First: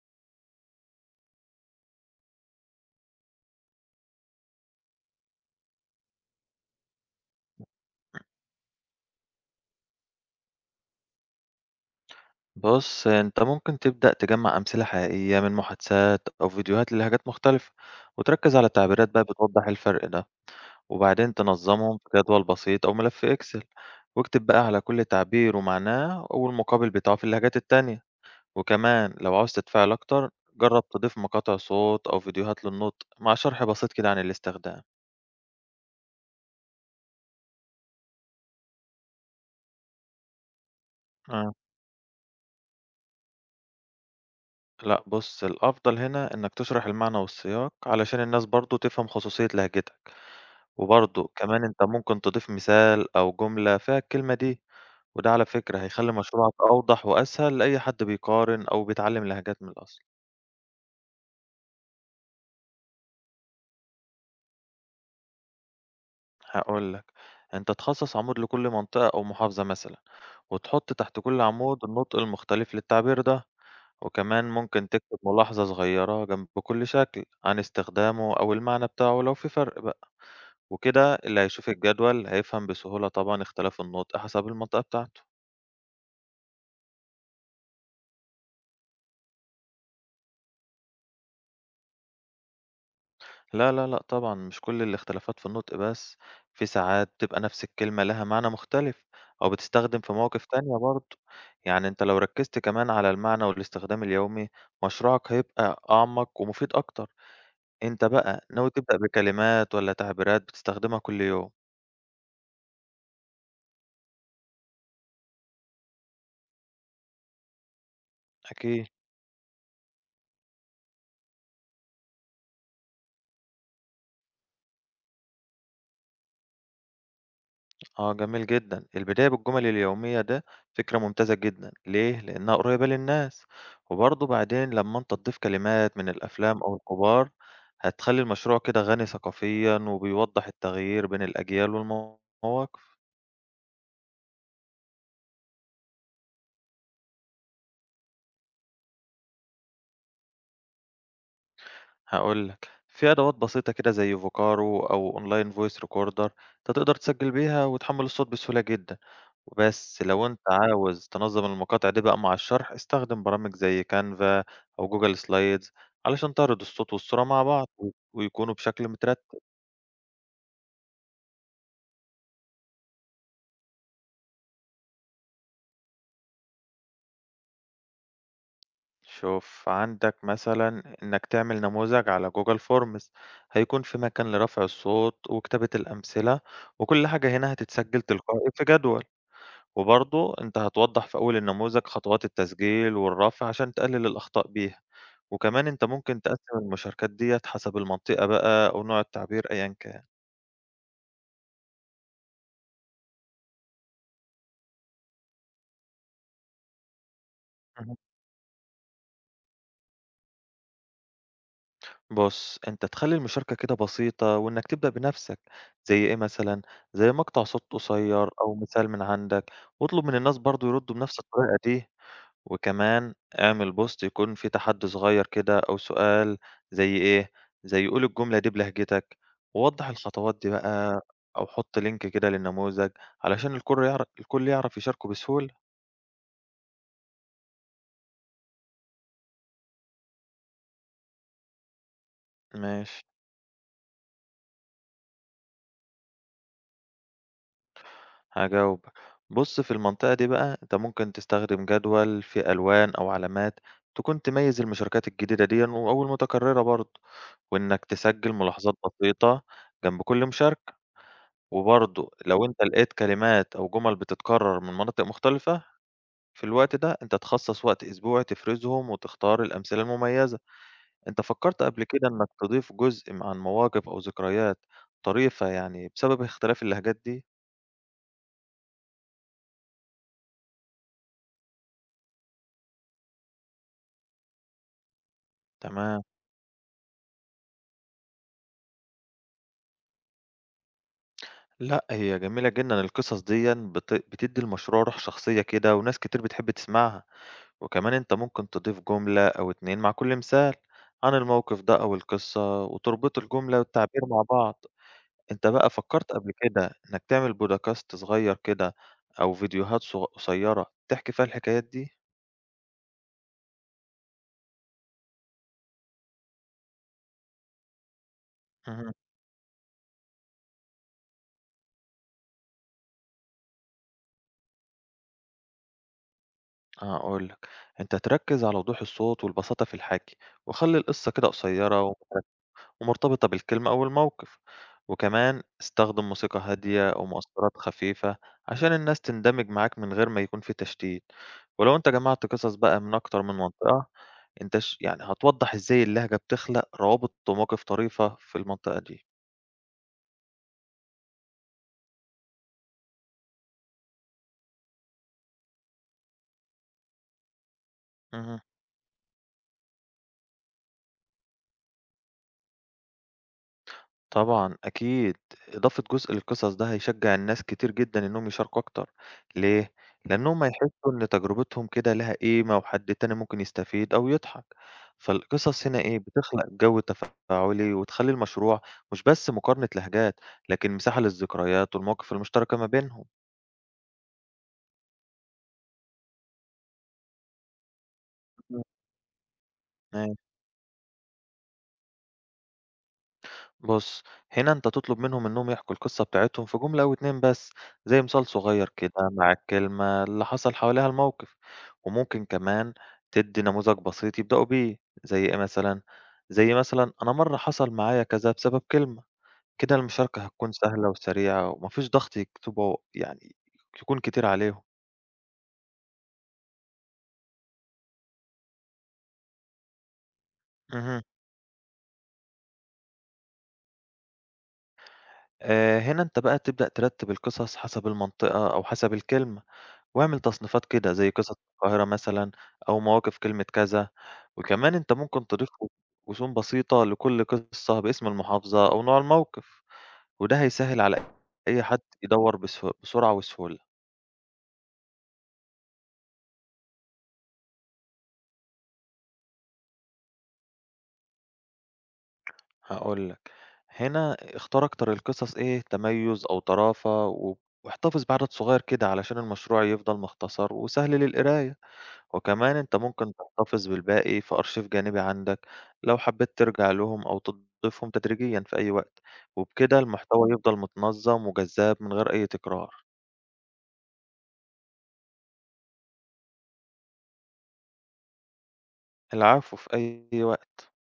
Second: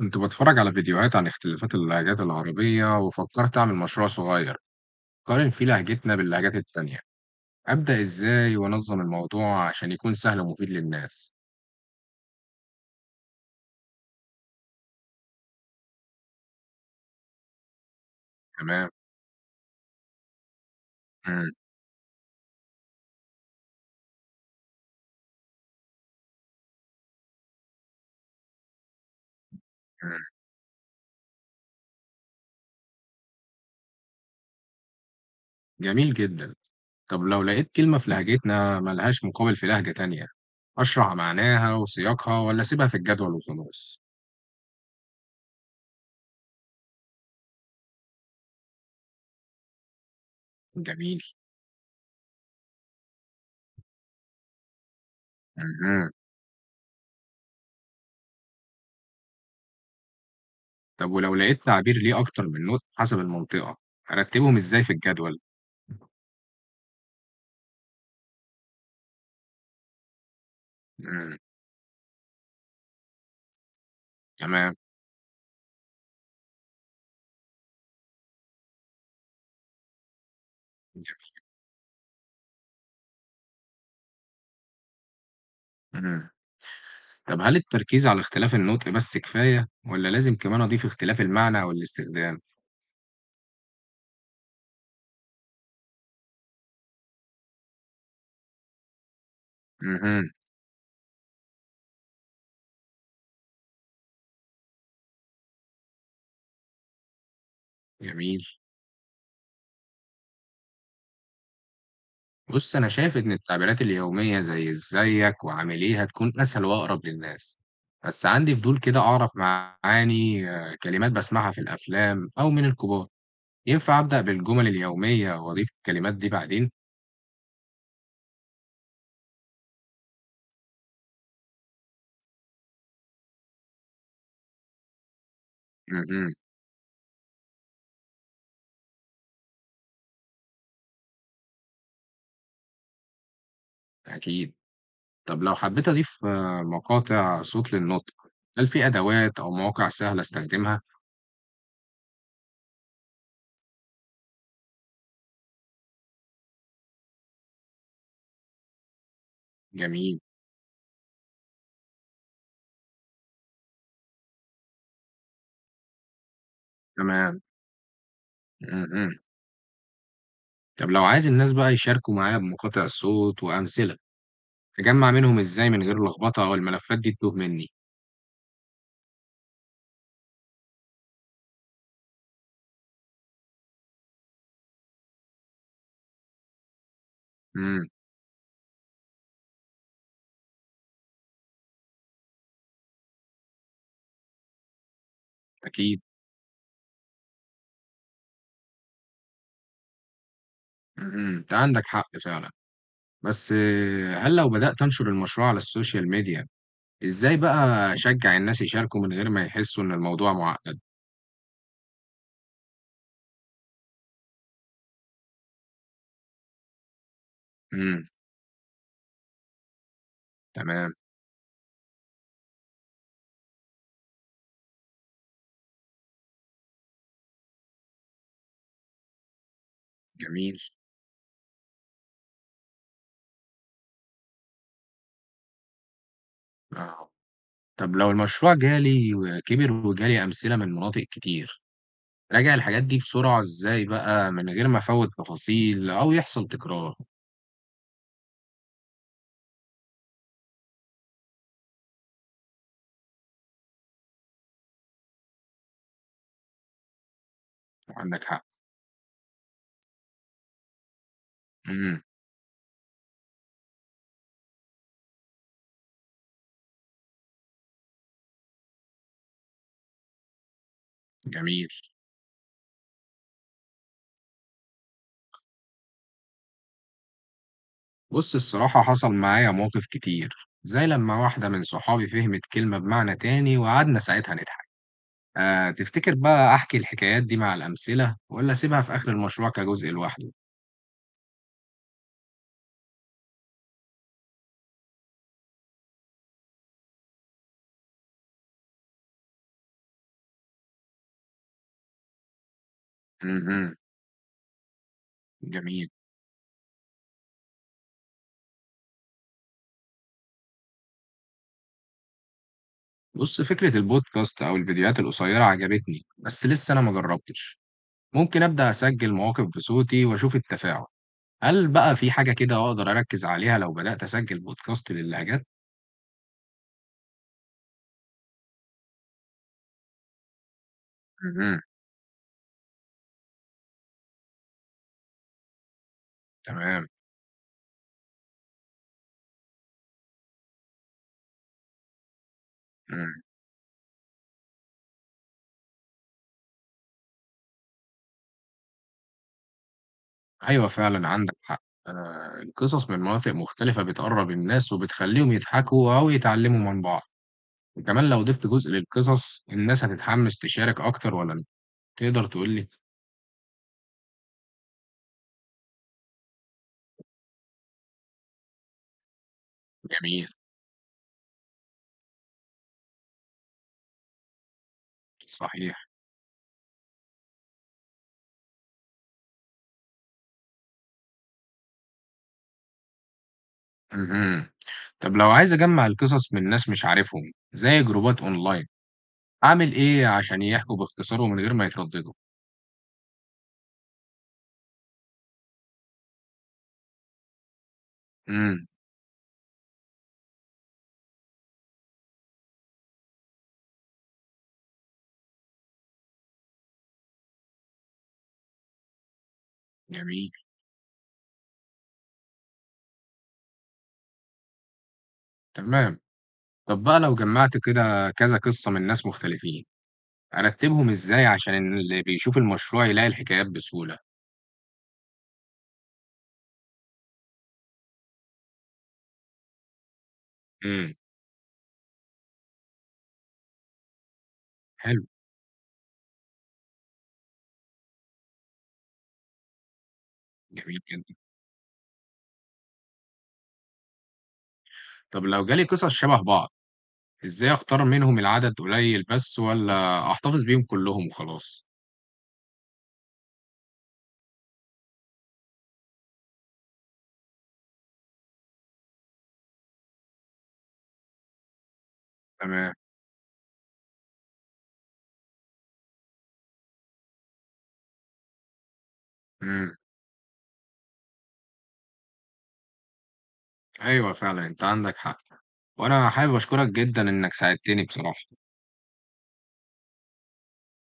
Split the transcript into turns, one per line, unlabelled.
كنت بتفرج على فيديوهات عن اختلافات اللهجات العربية وفكرت أعمل مشروع صغير قارن فيه لهجتنا باللهجات التانية. أبدأ إزاي وأنظم الموضوع عشان يكون سهل ومفيد للناس؟
بُص، أنت ممكن تبدأ تجمّع أمثلة حقيقية من محادثات أو فيديوهات للهجات مختلفة، وتركز على
تمام.
التعبيرات بقى بتوضح الفرق ده، وبعدين
مم،
تنظمهم في جدول بسيط أو ملف Excel، واكتب بقى على كل تعبير ومعناه والمقابل بتاعه في اللهجات التانية، وكمان لو عاوز تتفاعل
مم.
أكتر جرّب تضيف مقاطع صوت أو فيديوهات للنطق مع شرح بسيط كده عن الاستخدام.
جميل جدا. طب لو لقيت كلمة في لهجتنا ملهاش مقابل في لهجة تانية، أشرح
آه،
معناها وسياقها ولا أسيبها في الجدول وخلاص؟
لأ بُص الأفضل هنا إنك تشرح المعنى والسياق علشان الناس برضه تفهم خصوصية لهجتك.
جميل.
وبرضه كمان أنت ممكن تضيف مثال أو جملة فيها الكلمة دي، وده على فكرة
مم.
هيخلّي مشروعك أوضح وأسهل لأي حد بيقارن أو بيتعلم لهجات من الأصل.
طب ولو لقيت تعبير ليه أكتر من نطق حسب المنطقة، أرتبهم إزاي في الجدول؟
هاقول لك، أنت تخصص عمود لكل منطقة أو محافظة مثلًا، وتحط تحت
مم.
كل عمود النطق المختلف للتعبير ده، وكمان
تمام.
ممكن تكتب ملاحظة صغيرة جنب كل شكل عن استخدامه أو المعنى بتاعه لو في فرق بقى، وكده اللي هيشوف الجدول هيفهم بسهولة طبعًا اختلاف النطق حسب المنطقة بتاعته.
مم. طب هل التركيز على اختلاف النطق بس كفاية ولا لازم كمان أضيف اختلاف المعنى أو الاستخدام؟
لا، لا، لأ طبعًا، مش كل الاختلافات في النُطق بس، في ساعات بتبقى نفس الكلمة لها معنى مختلف أو بتستخدم في
امم.
مواقف تانية برضه، يعني أنت لو ركّزت كمان على المعنى والاستخدام اليومي، مشروعك هيبقى أعمق ومفيد أكتر، أنت
جميل.
بقى ناوي تبدأ بكلمات والّا تعبيرات بتستخدمها كل يوم؟
بص أنا شايف إن التعبيرات اليومية زي إزيك وعامل إيه هتكون أسهل وأقرب للناس، بس عندي فضول
أكيد.
كده أعرف معاني كلمات بسمعها في الأفلام أو من الكبار. ينفع أبدأ بالجمل اليومية وأضيف الكلمات دي بعدين؟
آه جميل جدًا. البداية بالجمل اليومية ده فكرة ممتازة جدًا، ليه؟ لإنها قريبة للناس، وبرضه بعدين لمّا أنت تضيف كلمات من
امم.
الأفلام أو الكبار، هتخلّي المشروع كده غني ثقافيًا وبيوضّح التغيير بين الأجيال والمواقف.
أكيد. طب لو حبيت أضيف مقاطع صوت للنطق، هل في أدوات أو مواقع سهلة أستخدمها؟
هاقول لك، في أدوات بسيطة كده زي فوكارو أو online voice recorder أنت تقدر تسجّل بيها وتحمّل الصوت بسهولة جدًا. وبس
جميل.
لو أنت عاوز تنظّم المقاطع دي بقى مع الشرح، استخدم برامج زي Canva أو Google Slides علشان تعرض الصوت والصورة
تمام.
مع بعض و ويكونوا
إمم،
بشكل
إمم.
مترتب.
طب لو عايز الناس بقى يشاركوا معايا بمقاطع صوت وأمثلة، أجمّع منهم إزاي من غير لخبطة أو الملفات دي تتوه منّي؟
شوف عندك مثلًا إنك تعمل نموذج على Google Forms هيكون في مكان لرفع الصوت وكتابة الأمثلة، وكل حاجة هنا
إمم.
هتتسجل تلقائي في جدول. وبرضه أنت هتوضّح في أول النموذج خطوات التسجيل والرفع عشان تقلل الأخطاء بيها، وكمان أنت
أكيد.
ممكن تقسّم المشاركات ديّة حسب المنطقة بقى أو نوع التعبير أيًا كان.
إمم، إمم، أنت عندك حق فعلًا. بس هل لو بدأت أنشر المشروع على الSocial media، إزاي بقى
اهم.
أشجّع الناس يشاركوا من غير ما يحسّوا إن الموضوع مُعقّد؟
بُص، أنت تخلّي المشاركة كده بسيطة وإنك تبدأ بنَفْسك، زي إيه مثلًا، زي مقطع صوت
إمم.
قصيّر أو مثال من عندك، واطلب من الناس برضه
تمام.
يردّوا بنَفْس الطريقة دي. وكمان اعمل بوست يكون فيه تحدي صغير كده أو سؤال زي إيه زي قول الجملة دي بلهجتك ووضح الخطوات دي
جميل.
بقى أو حط لينك كده للنموذج علشان الكل يعرف يشاركه بسهولة
آه. طب لو المشروع جالي وكبر وجالي أمثلة من مناطق كتير، راجع الحاجات دي
ماشي
بسرعة إزاي بقى من غير ما أفوّت تفاصيل أو يحصل تكرار؟
هجاوب بص في المنطقة دي بقى أنت ممكن تستخدم جدول في ألوان أو علامات تكون تميز المشاركات الجديدة دي أو المتكررة برضه وإنك
عندك
تسجل
حق.
ملاحظات بسيطة جنب كل مشاركة
امم.
وبرضه لو أنت لقيت كلمات أو جُمل بتتكرر من مناطق مختلفة، في الوقت ده أنت تخصص وقت أسبوعي تفرزهم وتختار الأمثلة المميزة. أنت فكرت
جميل.
قبل كده إنك تضيف جزء عن مواقف أو ذكريات طريفة يعني بسبب اختلاف اللهجات دي؟
بص الصراحة حصل معايا مواقف كتير، زي لما واحدة من صحابي فهمت كلمة بمعنى تاني وقعدنا ساعتها نضحك.
تمام.
تفتكر بقى أحكي الحكايات دي مع الأمثلة ولا أسيبها في آخر المشروع كجزء لوحده؟
لأ، هي جميلة جدًا القصص ديًا بتدّي المشروع روح شخصية كده وناس كتير بتحب تسمعها، وكمان أنت ممكن تضيف جملة أو 2 مع كل مثال عن الموقف ده أو القصة وتربط الجملة
امم.
والتعبير مع بعض. أنت بقى
جميل.
فكّرت قبل كده إنّك تعمل بودكاست صغيّر كده أو فيديوهات قصيّرة تحكي فيها الحكايات دي؟
بص فكرة البودكاست أو الفيديوهات القصيرة عجبتني بس لسه أنا ما جربتش، ممكن أبدأ
اهم،
أسجل مواقف بصوتي وأشوف التفاعل. هل بقى في حاجة كده أقدر أركز عليها لو بدأت أسجل بودكاست للهجات؟
هاقول لك، أنت تركّز على وضوح الصوت والبساطة في الحكي، وخلّي القصّة كده
امم.
قصيّرة ومرتبطة بالكلمة أو الموقف، وكمان استخدم موسيقى
تمام.
هادية أو مؤثّرات خفيفة عشان الناس تندمج معاك من غير ما يكون في تشتيت، ولو أنت جمعت قصص بقى من
مم.
أكتر من منطقة أنت يعني هتوضّح إزاي اللهجة بتخلق روابط ومواقف طريفة في المنطقة دي.
أيوه فعلًا عندك حق، القصص من مناطق مختلفة بتقرّب الناس وبتخلّيهم يضحكوا أو يتعلموا من بعض، وكمان لو
اهم.
ضِفت جزء للقصص الناس هتتحمس تشارك أكتر والّا لأ؟ تقدر تقول لي؟
طبعًا أكيد، إضافة جزء للقصص ده هيشجّع الناس كتير جدًا إنّهم يشاركوا أكتر، ليه؟ إمم.
جميل.
لإنّهم هيحسّوا إن تجربتهم كده ليها قيمة وحد تاني ممكن يستفيد أو يضحك، فالقصص هنا
صحيح.
إيه، بتخلق جو تفاعلي وتخلّي المشروع مش بس مقارنة لهجات، لكن مساحة للذكريات والمواقف المشتركة ما بينهم.
اهم. طب لو عايز أجمّع القصص من ناس مش عارفهم زي جروبات
إمم.
أونلاين، أعمل إيه
أيوه.
عشان يحكوا باختصار ومن غير ما يترددوا؟
بُص، هنا أنت تطلب منهم إنّهم يحكوا القصّة بتاعتهم في جملة أو 2 بس، زي مثال
إمم.
صغيّر كده مع الكلمة اللي حصل حواليها الموقف، وممكن كمان تدّي نموذج بسيط يبدأوا بيه، زي إيه مثلًا، زي مثلًا أنا مرّة حصل معايا كذا بسبب كلمة، كده المشاركة
جميل.
هتكون سهلة وسريعة وما فيش ضغط يكتبوا يعني يكون كتير عليهم.
تمام. طب بقى لو جمّعت كده كذا قصة من ناس مختلفين، أرتّبهم
اهم.
إزاي عشان اللي بيشوف المشروع يلاقي الحكايات بسهولة؟
هنا أنت بقى تبدأ ترتّب القصص حسب المنطقة أو حسب الكلمة. واعمل تصنيفات كده
إمم.
زي قصص القاهرة مثلًا أو مواقف كلمة كذا، وكمان أنت
حلو.
ممكن تضيف رسوم بسيطة لكل قصة باسم المحافظة أو نوع الموقف، وده
جميل
هيسهل على
جدًا.
أي حد يدوّر بس بسرعة وسهولة.
طب لو جالي قصص شبه بعض، إزاي أختار منهم العدد قليل بس والّا أحتفظ بيهم كلّهم وخلاص؟
هاقول لك، هنا اختار أكتر القصص إيه تميُّز أو طرافة و واحتفظ بعدد صغير كده علشان المشروع يفضل مختصر وسهل للقراية. وكمان
تمام.
أنت ممكن تحتفظ بالباقي في أرشيف جانبي عندك لو حبيت ترجع لهم أو تضيفهم تدريجيا في أي وقت
إمم.
وبكده المحتوى يفضل متنظم وجذاب من غير أي تكرار
أيوه فعلًا أنت عندك حق، وأنا حابب أشكرك جدًا إنك ساعدتني بصراحة.
العفو في أي وقت